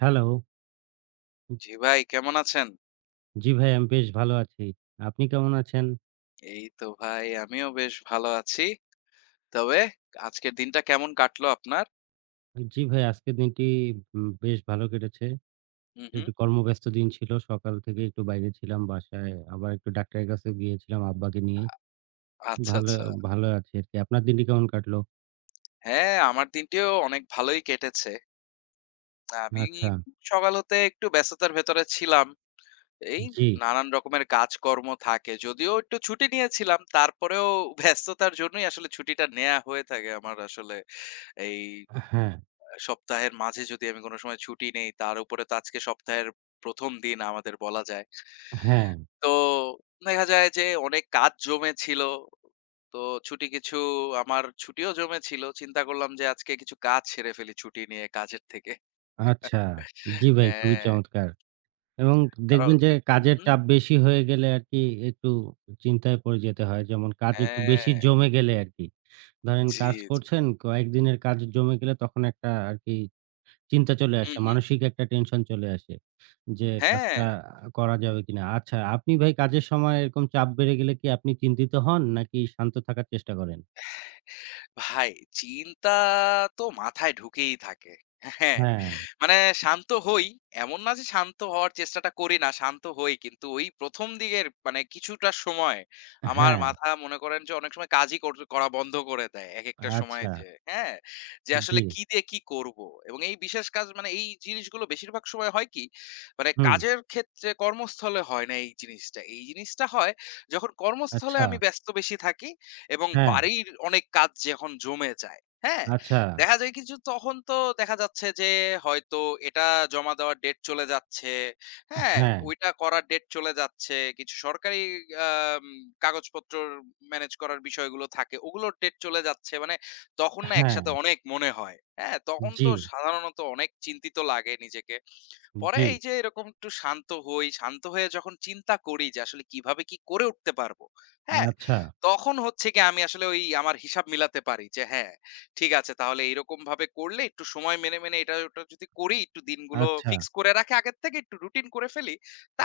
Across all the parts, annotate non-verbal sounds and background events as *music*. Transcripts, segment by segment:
Hello. জি ভাই কেমন আছেন? জি ভাই, আমি বেশ ভালো আছি। আপনি কেমন আছেন? এই তো ভাই আমিও বেশ ভালো আছি। তবে আজকের দিনটা কেমন কাটলো আপনার? জি ভাই, আজকের দিনটি বেশ ভালো কেটেছে। হুম, হুম। একটু কর্মব্যস্ত দিন ছিল। সকাল থেকে একটু বাইরে ছিলাম বাসায়। আবার একটু ডাক্তারের কাছে গিয়েছিলাম আব্বাকে নিয়ে। আচ্ছা, ভালো, আচ্ছা। ভালো আছি আরকি। আপনার দিনটি কেমন কাটলো? হ্যাঁ, আমার দিনটিও অনেক ভালোই কেটেছে। আমি আচ্ছা, সকাল হতে একটু ব্যস্ততার ভেতরে ছিলাম। এই জি। নানান রকমের কাজকর্ম থাকে। যদিও একটু ছুটি নিয়েছিলাম, তারপরেও ব্যস্ততার জন্যই আসলে ছুটিটা নেয়া হয়ে থাকে আমার আসলে। এই হ্যাঁ, সপ্তাহের মাঝে যদি আমি কোনো সময় ছুটি নেই, তার উপরে তো আজকে সপ্তাহের ১ম দিন আমাদের বলা যায়। হ্যাঁ। তো দেখা যায় যে অনেক কাজ জমে ছিল। তো ছুটি কিছু আমার ছুটিও জমে ছিল। চিন্তা করলাম যে আজকে কিছু কাজ সেরে ফেলি ছুটি নিয়ে কাজের থেকে। আচ্ছা। জি ভাই, খুবই হ্যাঁ, চমৎকার। এবং আরো দেখবেন যে হুম, কাজের হুম। চাপ বেশি হয়ে গেলে আরকি একটু চিন্তায় পড়ে যেতে হয়। যেমন কাজ একটু বেশি হ্যাঁ, জমে গেলে আরকি। ধরেন জি, কাজ জি। করছেন, কয়েকদিনের কাজ জমে গেলে তখন একটা আরকি চিন্তা চলে হুম, আসে। হুম। মানসিক একটা টেনশন চলে আসে যে হ্যাঁ। কাজটা করা যাবে কিনা। আচ্ছা, আপনি ভাই কাজের সময় এরকম চাপ বেড়ে গেলে কি আপনি চিন্তিত হন নাকি শান্ত থাকার চেষ্টা করেন? ভাই চিন্তা তো মাথায় ঢুকেই থাকে। হ্যাঁ, হ্যাঁ, মানে শান্ত হই। এমন না যে শান্ত হওয়ার চেষ্টাটা করি না, শান্ত হই। কিন্তু ওই ১ম দিকের মানে কিছুটা সময় আমার হ্যাঁ, মাথা মনে করেন যে অনেক সময় কাজই করা বন্ধ করে দেয় একেকটা সময় আচ্ছা, যেয়ে। হ্যাঁ? যে জি, আসলে কি দিয়ে কি করব? এবং এই বিশেষ কাজ মানে এই জিনিসগুলো বেশিরভাগ সময় হয় কি? মানে হুম, কাজের ক্ষেত্রে কর্মস্থলে হয় না এই জিনিসটা। এই জিনিসটা হয় যখন কর্মস্থলে আচ্ছা, আমি ব্যস্ত বেশি থাকি এবং হ্যাঁ, বাড়ির অনেক কাজ যখন জমে যায়, হ্যাঁ? আচ্ছা, দেখা যায় কিছু তখন তো দেখা যাচ্ছে যে হয়তো এটা জমা দেওয়ার ডেট চলে যাচ্ছে, হ্যাঁ? হ্যাঁ, ওইটা করার ডেট চলে যাচ্ছে। কিছু সরকারি আম কাগজপত্র ম্যানেজ করার বিষয়গুলো থাকে। ওগুলোর ডেট চলে যাচ্ছে। মানে তখন না হ্যাঁ, একসাথে অনেক মনে হয়। হ্যাঁ? তখন জি, তো সাধারণত অনেক চিন্তিত লাগে নিজেকে। পরে জি, এই যে এরকম একটু শান্ত হই, শান্ত হয়ে যখন চিন্তা করি যে আসলে কিভাবে কি করে উঠতে পারবো, হ্যাঁ? আচ্ছা, তখন হচ্ছে গিয়ে আমি আসলে ওই আমার হিসাব মিলাতে পারি যে হ্যাঁ, ঠিক আছে তাহলে এরকমভাবে করলে একটু সময় মেনে, মেনে এটা ওটা যদি করি, একটু দিনগুলো আচ্ছা, ফিক্স করে রাখি আগের থেকে, একটু রুটিন করে ফেলি,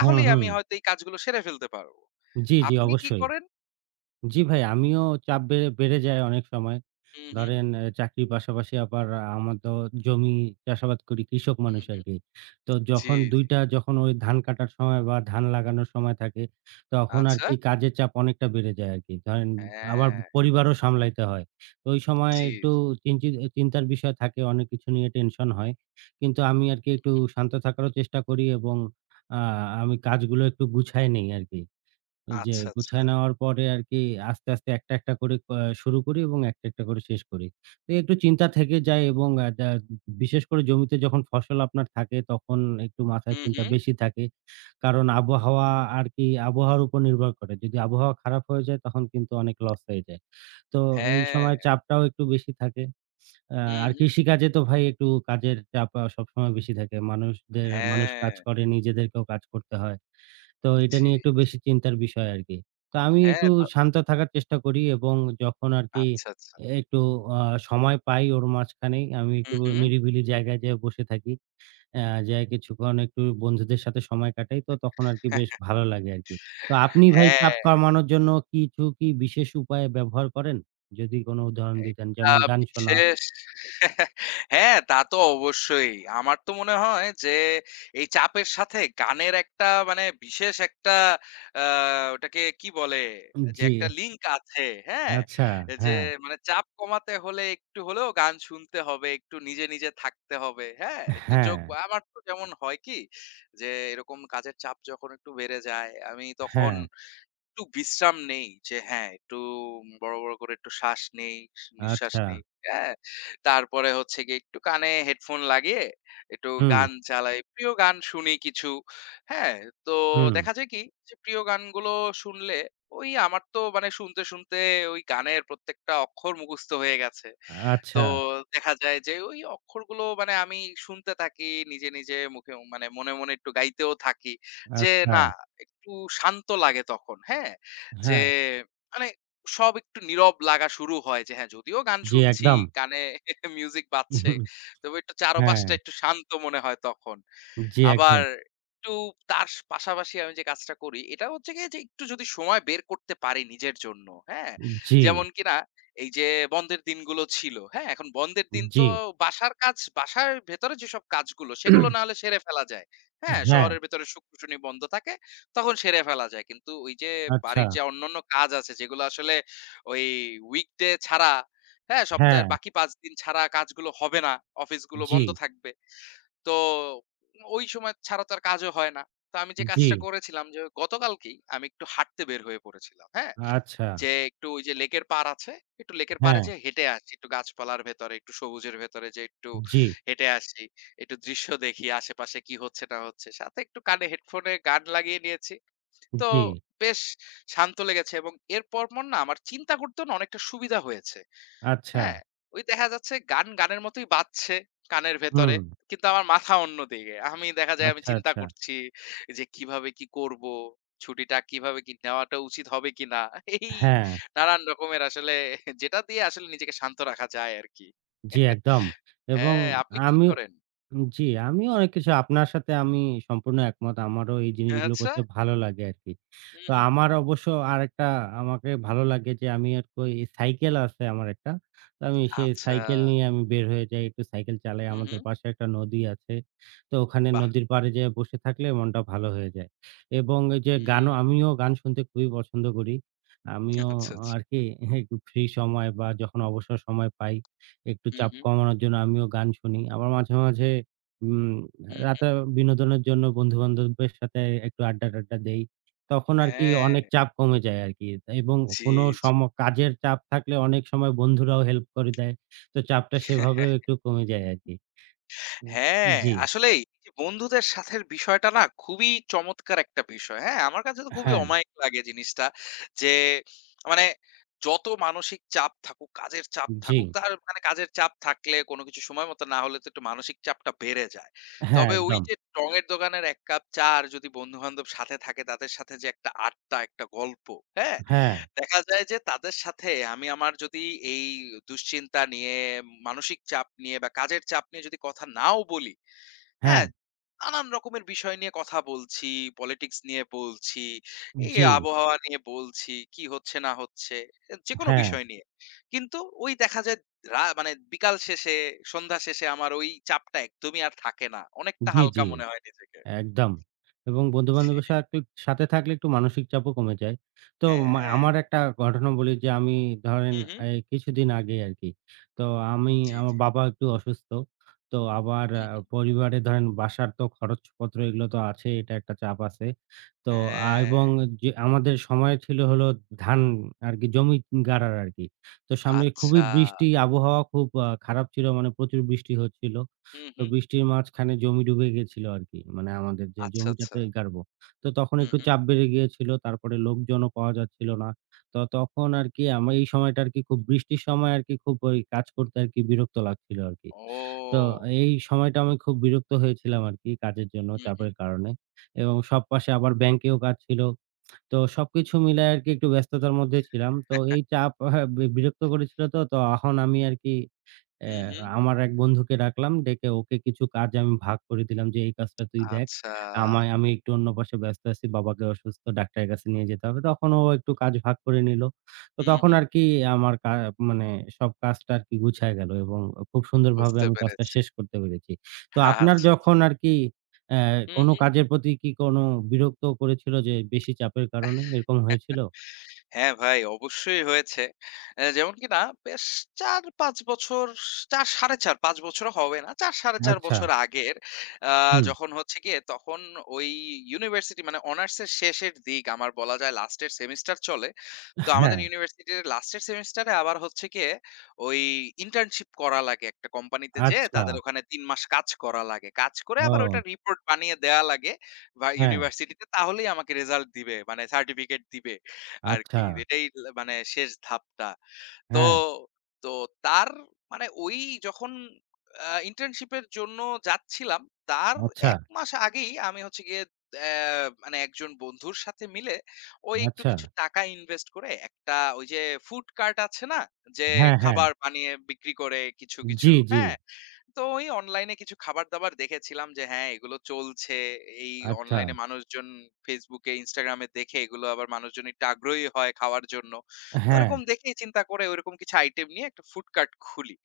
হুম, আমি হুম, হয়তো এই কাজগুলো সেরে ফেলতে পারবো। জি, জি, আপনি কি অবশ্যই। করেন? জি ভাই, আমিও চাপ বেড়ে বেড়ে যায় অনেক সময়। হুম, হুম, ধরেন চাকরির পাশাপাশি আবার আমার তো জমি চাষাবাদ করি, কৃষক হুম, মানুষ হুম। আরকি। তো জি, যখন ২ জি। টা যখন ওই ধান কাটার সময় বা ধান লাগানোর সময় থাকে, তখন আচ্ছা। আরকি কাজের চাপ অনেকটা বেড়ে যায় আরকি। ধরেন আবার হ্যাঁ, পরিবারও সামলাইতে হয়। তো ওই সময় জি, একটু জি। চিন্তি চিন্তার বিষয় থাকে, অনেক কিছু নিয়ে টেনশন হয়। কিন্তু আমি আরকি একটু হুম। শান্ত থাকারও চেষ্টা করি এবং আ আমি কাজগুলো একটু গুছায় নেই আরকি। যে আচ্ছা, আচ্ছা। গুছায় নেওয়ার পরে আরকি আস্তে, আস্তে একটা, একটা করে শুরু করি এবং একটা, একটা করে শেষ করি। তো একটু চিন্তা থেকে যায় এবং আ দা বিশেষ করে জমিতে যখন ফসল আপনার থাকে তখন একটু মাথায় হুম, চিন্তা হুম। বেশি থাকে। কারণ আবহাওয়া আরকি আবহাওয়ার উপর নির্ভর করে। যদি আবহাওয়া খারাপ হয়ে যায় তখন কিন্তু অনেক লস হয়ে যায়। তো এই হ্যাঁ। সময় চাপটাও একটু বেশি থাকে। আ হুম, আর হুম। কৃষিকাজে তো ভাই একটু কাজের চাপ সবসময় বেশি থাকে। মানুষদের মানুষ হ্যাঁ। কাজ করে নিজেদেরকেও কাজ করতে হয়। তো এটা জি, নিয়ে একটু জি। বেশি চিন্তার বিষয় আরকি। তো আমি একটু হ্যাঁ, তা শান্ত থাকার চেষ্টা করি এবং যখন আরকি আচ্ছা, আচ্ছা। একটু আ সময় পাই ওর মাঝখানেই আমি একটু হুম, হুম। নিরিবিলি জায়গায় যেয়ে বসে থাকি। যেয়ে কিছুক্ষণ একটু বন্ধুদের সাথে সময় কাটাই। তো তখন আরকি বেশ ভালো লাগে আরকি। তো আপনি ভাই চাপ হ্যাঁ, কমানোর জন্য কিছু কি বিশেষ উপায় ব্যবহার করেন? যদি কোনো উদাহরণ দিতেন এটা যেমন গান শোনা। বিশেষ হ্যাঁ, তা তো অবশ্যই। আমার তো মনে হয় যে এই চাপের সাথে গানের একটা মানে বিশেষ একটা আ ওটাকে কি বলে? যে জি, একটা লিঙ্ক আছে, হ্যাঁ? আচ্ছা, যে হ্যাঁ, মানে চাপ কমাতে হলে একটু হলেও গান শুনতে হবে, একটু নিজে, নিজে থাকতে হবে, হ্যাঁ? একটু চোখ হ্যাঁ, আমার তো যেমন হয় কি? যে এরকম কাজের চাপ যখন একটু বেড়ে যায়, আমি তখন হ্যাঁ, একটু বিশ্রাম নেই যে হ্যাঁ, একটু বড়, বড় করে একটু শ্বাস নেই, নিঃশ্বাস আচ্ছা, নেই। হ্যাঁ? তারপরে হচ্ছে গিয়ে একটু কানে হেডফোন লাগিয়ে একটু হুম, গান চালাই। প্রিয় গান শুনি কিছু। হ্যাঁ? তো হুম, দেখা যায় কি যে প্রিয় গানগুলো শুনলে ওই আমার তো মানে শুনতে, শুনতে ওই গানের প্রত্যেকটা অক্ষর মুখস্থ হয়ে গেছে। তো আচ্ছা, দেখা যায় যে ওই অক্ষরগুলো মানে আমি শুনতে থাকি নিজে, নিজে মুখে মানে মনে, মনে একটু গাইতেও থাকি। যে আচ্ছা। না একটু শান্ত লাগে তখন, হ্যাঁ? যে হ্যাঁ, মানে সব একটু নীরব লাগা শুরু হয় যে হ্যাঁ, যদিও গান জি, শুনছি, একদম। কানে *laughs* মিউজিক বাজছে। তবে একটু হ্যাঁ, চারপাশটা একটু শান্ত মনে হয় তখন। জি, আবার একদম। একটু তার পাশাপাশি আমি যে কাজটা করি, এটা হচ্ছে গিয়ে যে একটু যদি সময় বের করতে পারি নিজের জন্য, হ্যাঁ? জি, যেমন কিনা এই যে বন্ধের দিনগুলো ছিল, হ্যাঁ? এখন বন্ধের দিন জি। তো বাসার কাজ, বাসার ভেতরে যেসব কাজগুলো সেগুলো না হলে সেরে ফেলা যায়, হ্যাঁ? হ্যাঁ, শহরের ভেতরে শুক্র, শনি বন্ধ থাকে, তখন সেরে ফেলা যায়। কিন্তু ওই যে আচ্ছা। বাড়ির যে অন্যান্য কাজ আছে যেগুলো আসলে ওই উইকডে ছাড়া, হ্যাঁ? হ্যাঁ, সপ্তাহের বাকি ৫ দিন ছাড়া কাজগুলো হবে না, অফিসগুলো জি, বন্ধ থাকবে। তো ওই সময় ছাড়া তো আর কাজও হয় না। তো আমি যে জি, কাজটা করেছিলাম যে গতকালকেই আমি একটু হাঁটতে বের হয়ে পড়েছিলাম। হ্যাঁ? আচ্ছা। যে একটু ওই যে লেকের পাড় আছে। একটু লেকের পাড়ে হ্যাঁ, যেয়ে হেঁটে আসি। একটু গাছপালার ভেতরে, একটু সবুজের ভেতরে যে একটু জি, হেঁটে আসি। একটু দৃশ্য দেখি আশেপাশে কি হচ্ছে না হচ্ছে। সাথে একটু কানে হেডফোনে গান লাগিয়ে নিয়েছি। তো জি, বেশ শান্ত লেগেছে এবং এরপর পর না আমার চিন্তা করতেও না অনেকটা সুবিধা হয়েছে। আচ্ছা। হ্যাঁ, ওই দেখা যাচ্ছে গান গানের মতোই বাজছে কানের হুম, ভেতরে। কিন্তু আমার মাথা অন্যদিকে। আমি দেখা যায় আমি আচ্ছা, চিন্তা আচ্ছা। করছি যে কিভাবে কি করব? ছুটিটা কিভাবে কি নেওয়াটা উচিত হবে কিনা? এই হ্যাঁ, নানান রকমের আসলে যেটা দিয়ে আসলে নিজেকে শান্ত রাখা যায় আরকি। জি, একদম। এবং হ্যাঁ, আপনি কি, কি আমি করেন? জি, আমিও অনেক কিছু আপনার সাথে আমি সম্পূর্ণ একমত। আমারও এই জিনিসগুলো আচ্ছা। করতে ভালো লাগে আরকি। হুম, তো হুম। আমার অবশ্য আরেকটা আমাকে ভালো লাগে যে আমি আর কই সাইকেল আছে আমার একটা। তো আমি সেই আচ্ছা। সাইকেল নিয়ে আমি বের হয়ে যাই, একটু সাইকেল চালাই। হুম, আমাদের হুম। পাশে একটা নদী আছে। তো ওখানে বাহ! নদীর পাড়ে যেয়ে বসে থাকলে মনটা ভালো হয়ে যায়। এবং এই যে হুম, গানও আমিও গান শুনতে খুবই পছন্দ করি। আমিও আচ্ছা, আচ্ছা। আরকি একটু ফ্রি সময় বা যখন অবসর সময় পাই, একটু হুম, চাপ হুম। কমানোর জন্য আমিও গান শুনি। আবার মাঝে, মাঝে উম হুম, হুম। রাতে বিনোদনের জন্য বন্ধু-বান্ধবদের সাথে একটু আড্ডা-টাড্ডা দেই। তখন আরকি হ্যাঁ, অনেক চাপ কমে যায় আরকি। এবং জি, কোনো জি। কাজের চাপ থাকলে অনেক সময় বন্ধুরাও হেল্প করে দেয়। তো চাপটা সেভাবেও একটু কমে যায় আরকি। অ্যা হ্যাঁ, জি, আসলেই যে বন্ধুদের সাথের বিষয়টা না খুবই চমৎকার একটা বিষয়। হ্যাঁ, আমার কাছে তো খুবই হ্যাঁ, অমায়িক লাগে জিনিসটা। যে মানে যত মানসিক চাপ থাকুক, কাজের চাপ জি, থাকুক, তার মানে কাজের চাপ থাকলে কোনো কিছু সময় মতো না হলে তো একটু মানসিক চাপটা বেড়ে যায়। হ্যাঁ, তবে ওই একদম। যে টঙের দোকানের ১ কাপ চা আর যদি বন্ধু-বান্ধব সাথে থাকে তাদের সাথে যে একটা আড্ডা, একটা গল্প, হ্যাঁ? হ্যাঁ, দেখা যায় যে তাদের সাথে আমি আমার যদি এই দুশ্চিন্তা নিয়ে, মানসিক চাপ নিয়ে বা কাজের চাপ নিয়ে যদি কথা নাও বলি, হ্যাঁ, হ্যাঁ? নানান রকমের বিষয় নিয়ে কথা বলছি, পলিটিক্স নিয়ে বলছি, এই জি, আবহাওয়া নিয়ে বলছি, কি হচ্ছে না হচ্ছে, এ যেকোনো হ্যাঁ, বিষয় নিয়ে। কিন্তু ওই দেখা যায় মানে বিকাল শেষে, সন্ধ্যা শেষে আমার ওই চাপটা একদমই আর থাকে না। অনেকটা জি, হালকা জি। মনে হয় নিজেকে। একদম। এবং জি, বন্ধু-বান্ধবের সাথে সাথে থাকলে একটু মানসিক চাপও কমে যায়। তো হ্যাঁ। আমার একটা ঘটনা বলি যে আমি ধরেন হু, হু। এই কিছুদিন আগে আরকি। তো আমি জি, আমার জি। বাবা একটু অসুস্থ। তো আবার হু, হু। পরিবারে ধরেন বাসার তো খরচপত্র এগুলো তো আছে, এটা একটা চাপ আছে। তো হ্যাঁ, এবং যে আমাদের সময় ছিল হলো ধান আরকি জমি গাড়ার আরকি। তো সামনে আচ্ছা। খুবই বৃষ্টি, আবহাওয়া খুব খারাপ ছিল মানে প্রচুর বৃষ্টি হচ্ছিল। হুম, তো হুম। বৃষ্টির মাঝখানে জমি ডুবে গেছিল আরকি। মানে আমাদের যে আচ্ছা, আচ্ছা। জমিটাতে গাড়বো। তো তখন হুম, একটু হুম। চাপ বেড়ে গিয়েছিল। তারপরে লোকজনও পাওয়া যাচ্ছিল না। তো তখন আরকি আমার এই সময়টা আরকি খুব বৃষ্টির সময় আরকি খুব ওই কাজ করতে আরকি বিরক্ত লাগছিল আরকি। তো ও! এই সময়টা আমি খুব বিরক্ত হয়েছিলাম আরকি কাজের জন্য হুম, হুম। চাপের কারণে। এবং সব পাশে আবার ব্যাংকেও কাজ ছিল। তো সবকিছু মিলায় আরকি একটু ব্যস্ততার মধ্যে ছিলাম। তো এই চাপ হ্যাঁ বিরক্ত করেছিল তো এখন আমি আরকি অ্যা হুম, হুম। আমার এক বন্ধুকে ডাকলাম, ডেকে ওকে কিছু কাজ আমি ভাগ করে দিলাম যে, "এই কাজটা তুই দেখ। আচ্ছা। আমি একটু অন্য পাশে ব্যস্ত আছি। বাবাকে অসুস্থ, ডাক্তারের কাছে নিয়ে যেতে হবে।" তখন ও একটু কাজ ভাগ করে নিল। তো হুম, তখন হুম। আরকি আমার কা মানে সব কাজটা আরকি গুছায় গেল এবং খুব সুন্দরভাবে বুঝতে আমি কাজটা পেরেছি। শেষ করতে পেরেছি। তো হ্যাঁ, আপনার আচ্ছা, যখন আচ্ছা। আরকি অ্যা হুম, কোনো হুম। কাজের প্রতি কি কোনো বিরক্ত করেছিল যে, বেশি চাপের কারণে? এরকম হয়েছিল? হ্যাঁ ভাই, অবশ্যই হয়েছে। যেমন কিনা বেশ ৪-৫ বছর ৪ ৪.৫ ৫ বছরও হবে না। ৪, ৪.৫ আচ্ছা। বছর আগের আ হুম। যখন হচ্ছে গিয়ে তখন ওই ইউনিভার্সিটি মানে অনার্সের শেষের দিক আমার বলা যায় লাস্টের সেমিস্টার চলে। তো হ্যাঁ। আমাদের ইউনিভার্সিটির লাস্টের সেমিস্টারে আবার হচ্ছে গিয়ে ওই ইন্টার্নশিপ করা লাগে একটা কোম্পানিতে যেয়ে আচ্ছা। তাদের ওখানে ৩ মাস কাজ করা লাগে। কাজ করে আবার ওইটা ও! রিপোর্ট বানিয়ে দেয়া লাগে বা হ্যাঁ। ইউনিভার্সিটিতে তাহলেই আমাকে রেজাল্ট দিবে। মানে সার্টিফিকেট দিবে। আর আচ্ছা। কি। এটাই মানে শেষ ধাপটা। তো, হ্যাঁ। তো তার মানে ওই যখন ইন্টার্নশিপের জন্য যাচ্ছিলাম, তার আচ্ছা, ১ মাস আগেই আমি হচ্ছে গিয়ে মানে একজন বন্ধুর সাথে মিলে ওই একটু আচ্ছা। কিছু টাকা ইনভেস্ট করে একটা ওই যে ফুড কার্ট আছে না? যে হ্যাঁ, হ্যাঁ। খাবার বানিয়ে বিক্রি করে কিছু, কিছু, জি, জি। হ্যাঁ? তো ওই অনলাইনে কিছু খাবার-দাবার দেখেছিলাম যে হ্যাঁ, এগুলো চলছে। এই আচ্ছা। অনলাইনে মানুষজন Facebook এ, Instagram এ দেখে এগুলো আবার মানুষজন একটু আগ্রহী হয় খাওয়ার জন্য। তো হ্যাঁ, ওরকম দেখেই চিন্তা করে ওরকম কিছু আইটেম নিয়ে একটা ফুড কার্ট খুলি।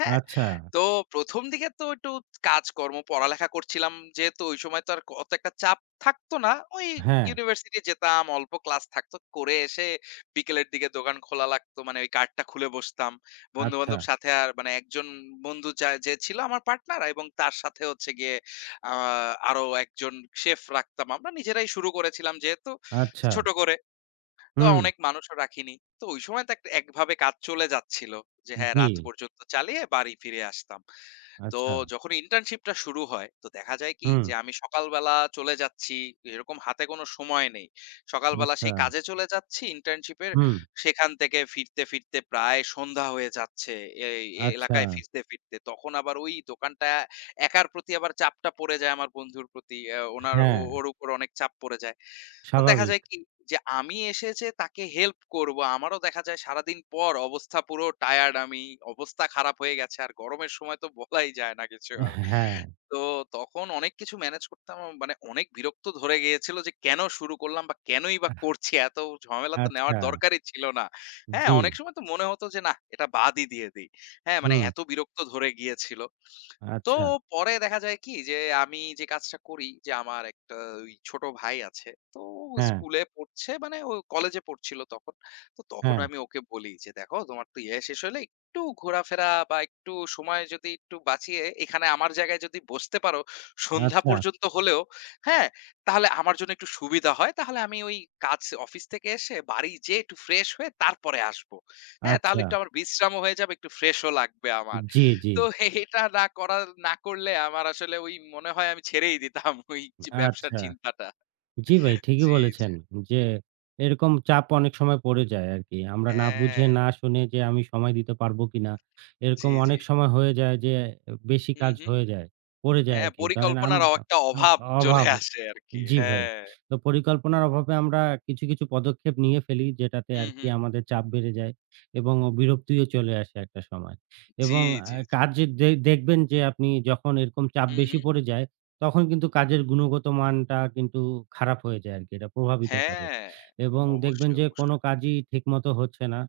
হ্যাঁ? আচ্ছা। তো ১ম দিকে তো একটু কাজকর্ম, পড়ালেখা করছিলাম যেহেতু ওই সময় তো আর অত একটা চাপ থাকতো না। ওই হ্যাঁ, ইউনিভার্সিটি যেতাম, অল্প ক্লাস থাকতো। করে এসে বিকেলের দিকে দোকান খোলা লাগতো। মানে ওই কার্টটা খুলে বসতাম। আচ্ছা, বন্ধু-বান্ধব সাথে আর মানে একজন বন্ধু যে ছিল আমার পার্টনার এবং তার সাথে হচ্ছে গিয়ে আ আরো একজন শেফ রাখতাম। আমরা নিজেরাই শুরু করেছিলাম যেহেতু আচ্ছা। ছোট করে। তো হুম, অনেক মানুষও রাখিনি। তো ওই সময় তো একটা একভাবে কাজ চলে যাচ্ছিল। যে হ্যাঁ, জি। রাত পর্যন্ত চালিয়ে বাড়ি ফিরে আসতাম। তো আচ্ছা, যখন ইন্টার্নশিপটা শুরু হয় তো দেখা যায় কি হুম, যে আমি সকালবেলা চলে যাচ্ছি এরকম হাতে কোনো সময় নেই সকালবেলা আচ্ছা, সেই কাজে চলে যাচ্ছি ইন্টার্নশিপের হুম, সেখান থেকে ফিরতে ফিরতে প্রায় সন্ধ্যা হয়ে যাচ্ছে এই এই আচ্ছা। এলাকায় ফিরতে ফিরতে তখন আবার ওই দোকানটা একার প্রতি আবার চাপটা পড়ে যায় আমার বন্ধুর প্রতি আহ, হ্যাঁ, ওর উপর অনেক চাপ পড়ে যায় তো দেখা স্বাভাবিক। যায় কি যে আমি এসে যে তাকে হেল্প করব। আমারও দেখা যায় সারাদিন পর অবস্থা পুরো টায়ার্ড আমি। অবস্থা খারাপ হয়ে গেছে। আর গরমের সময় তো বলাই যায় না কিছু আর। হ্যাঁ, তো তখন অনেক কিছু ম্যানেজ করতে আমার মানে অনেক বিরক্ত ধরে গিয়েছিল যে কেন শুরু করলাম বা কেনই বা আহ করছি? এত ঝামেলা তো নেওয়ার আচ্ছা। দরকারই ছিল না। হ্যাঁ, জি, অনেক সময় তো মনে হতো যে না এটা বাদই দিয়ে দেই। হ্যাঁ, মানে হুম, এত বিরক্ত ধরে গিয়েছিল। তো আচ্ছা। পরে দেখা যায় কি যে আমি যে কাজটা করি যে আমার একটা ওই ছোট ভাই আছে তো ও হ্যাঁ, স্কুলে পড়ছে মানে ও কলেজে পড়ছিল তখন তো তখন হ্যাঁ, আমি ওকে বলি যে দেখো তোমার তো ইয়ে শেষ হলে একটু ঘোরাফেরা বা একটু সময় যদি একটু বাঁচিয়ে এখানে আমার জায়গায় যদি বসতে পারো সন্ধ্যা আচ্ছা, পর্যন্ত হলেও হ্যাঁ তাহলে আমার জন্য একটু সুবিধা হয় তাহলে আমি ওই কাজ অফিস থেকে এসে বাড়ি যেয়ে একটু ফ্রেশ হয়ে তারপরে আসবো হ্যাঁ তাহলে আচ্ছা। একটু আমার বিশ্রামও হয়ে যাবে একটু ফ্রেশও লাগবে আমার জি, জি। তো এটা না করা না করলে আমার আসলে ওই মনে হয় আমি ছেড়েই দিতাম *laughs* ওই যে ব্যবসার আচ্ছা। চিন্তাটা। জি ভাই, ঠিকই জি, জি। বলেছেন যে এরকম চাপ অনেক সময় পড়ে যায় আরকি। আমরা না বুঝে হ্যাঁ, না শুনে যে আমি সময় দিতে পারবো কিনা, এরকম জি, জি। অনেক সময় হয়ে যায় যে বেশি হুম, কাজ হুম। হয়ে যায়, পড়ে যায় হ্যাঁ, আরকি। ধরেন পরিকল্পনার আমরা একটা অ অভাব চলে অভাব আসে আরকি। জি ভাই। হ্যাঁ। তো পরিকল্পনার অভাবে আমরা কিছু, কিছু পদক্ষেপ নিয়ে ফেলি যেটাতে হুম, আরকি হুম। আমাদের চাপ বেড়ে যায় এবং বিরক্তিও চলে আসে একটা সময়। জি, এবং আ জি, জি। কাজ দে দেখবেন যে আপনি যখন এরকম চাপ হুম, বেশি হুম। পড়ে যায়, তখন কিন্তু কাজের গুণগত মানটা কিন্তু খারাপ হয়ে যায় আরকি। এটা প্রভাবিত করে। হ্যাঁ, এবং দেখবেন অবশ্যই, যে কোনো অবশ্যই। কাজই ঠিকমতো হচ্ছে না।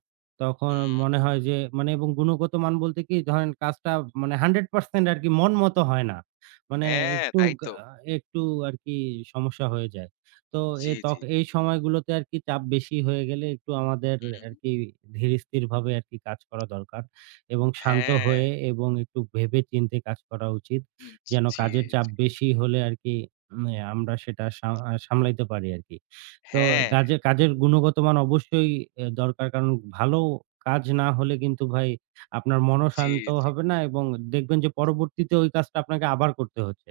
তখন হুম, মনে হয় যে মানে এবং গুণগত মান বলতে কি ধরেন কাজটা মানে 100% আরকি মন মতো হয় না। মানে হ্যাঁ, একটু তাই গা তো। একটু আরকি সমস্যা হয়ে যায়। তো এ জি, তখ জি। এই সময়গুলোতে আরকি চাপ বেশি হয়ে গেলে একটু আমাদের হুম, আরকি ধীরস্থিরভাবে আরকি কাজ করা দরকার এবং শান্ত হ্যাঁ। হয়ে এবং একটু ভেবেচিন্তে কাজ করা উচিত। হুম, যেন জি, কাজের চাপ জি। বেশি হলে আরকি উম আমরা সেটা সা আ সামলাইতে পারি আরকি। তো হ্যাঁ, কাজের গুণগত মান অবশ্যই দরকার। কারণ ভালো কাজ না হলে কিন্তু ভাই আপনার মনও জি, শান্ত জি। হবে না এবং দেখবেন যে পরবর্তীতে ওই কাজটা আপনাকে আবার করতে হচ্ছে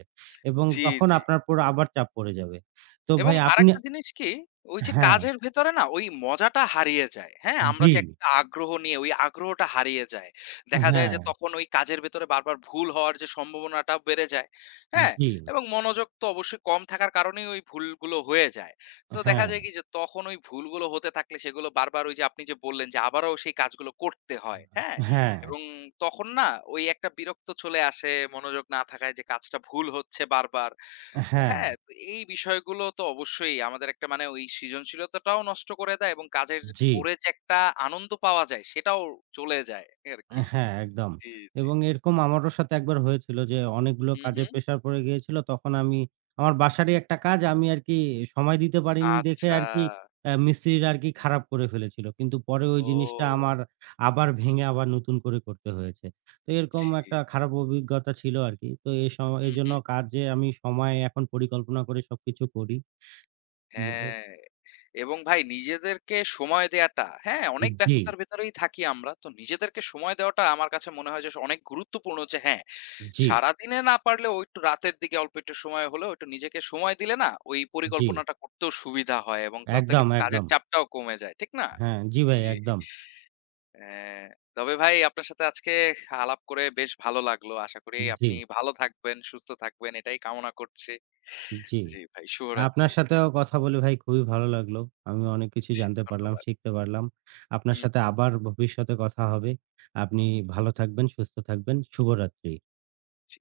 এবং জি, তখন জি। আপনার উপর আবার চাপ পড়ে যাবে। তো এবং ভাই আপনি আরেকটা জিনিস কি, ওই যে হ্যাঁ, কাজের ভেতরে না ওই মজাটা হারিয়ে যায়। হ্যাঁ? আমরা জি, যে একটা আগ্রহ নিয়ে ওই আগ্রহটা হারিয়ে যায়। দেখা যায় হ্যাঁ, যে তখন ওই কাজের ভেতরে বারবার ভুল হওয়ার যে সম্ভাবনাটা বেড়ে যায়। হ্যাঁ? জি, এবং মনোযোগ তো অবশ্যই কম থাকার কারণেই ওই ভুলগুলো হয়ে যায়। তো দেখা হ্যাঁ, যায় কি যে তখন ওই ভুলগুলো হতে থাকলে সেগুলো বারবার ওই যে আপনি যে বললেন যে আবারও সেই কাজগুলো করতে হয়। হ্যাঁ? হ্যাঁ, এবং তখন না ওই একটা বিরক্ত চলে আসে মনোযোগ না থাকায় যে কাজটা ভুল হচ্ছে বারবার। হ্যাঁ, হ্যাঁ, তো এই বিষয়গুলো তো অবশ্যই আমাদের একটা মানে ওই সৃজনশীলতাটাও নষ্ট করে দেয় এবং কাজের যে জি। করে যে একটা আনন্দ পাওয়া যায় সেটাও চলে যায় আরকি। হ্যাঁ, একদম। জি, জি। এবং এরকম আমারও সাথে একবার হয়েছিল যে, অনেকগুলো হুম, কাজের হুম। প্রেশার পড়ে গিয়েছিল। তখন আমি আমার বাসারই একটা কাজ আমি আরকি সময় দিতে পারিনি দেখে আচ্ছা। আরকি মিস্ত্রিরা আরকি খারাপ করে ফেলেছিল। কিন্তু পরে ওই জিনিসটা ও! আমার আবার ভেঙে আবার নতুন করে করতে হয়েছে। তো এরকম জি, একটা জি। খারাপ অভিজ্ঞতা ছিল আরকি। তো এ স হুম, এজন্য হুম। কাজে আমি সময় এখন পরিকল্পনা করে সবকিছু করি। উম এ হ্যাঁ। এবং ভাই নিজেদেরকে সময় দেয়াটা, হ্যাঁ, অনেক জি, ব্যস্ততার ভেতরেই থাকি আমরা। তো নিজেদেরকে সময় দেওয়াটা আমার কাছে মনে হয় যে অনেক গুরুত্বপূর্ণ যে হ্যাঁ জি, সারাদিনে না পারলেও একটু রাতের দিকে অল্প একটু সময় হলেও একটু নিজেকে সময় দিলে না ওই জি। পরিকল্পনাটা করতেও সুবিধা হয় এবং তাতে একদম, কিন্তু কাজের একদম। চাপটাও কমে যায়। ঠিক না? হ্যাঁ, জি ভাই জি। একদম। হ্যাঁ, তবে ভাই আপনার সাথে আজকে আলাপ করে বেশ ভালো লাগলো। আশা করি জি, আপনি ভালো থাকবেন, সুস্থ থাকবেন এটাই কামনা করছি। জি। জি ভাই আপনার শুভরাত্রি। সাথেও কথা বলে ভাই খুবই ভালো লাগলো। আমি অনেক কিছু জি জানতে পারলাম, ধন্যবাদ। শিখতে পারলাম। আপনার হুম, সাথে হুম। আবার ভবিষ্যতে কথা হবে। আপনি ভালো থাকবেন, সুস্থ থাকবেন। শুভরাত্রি। জি।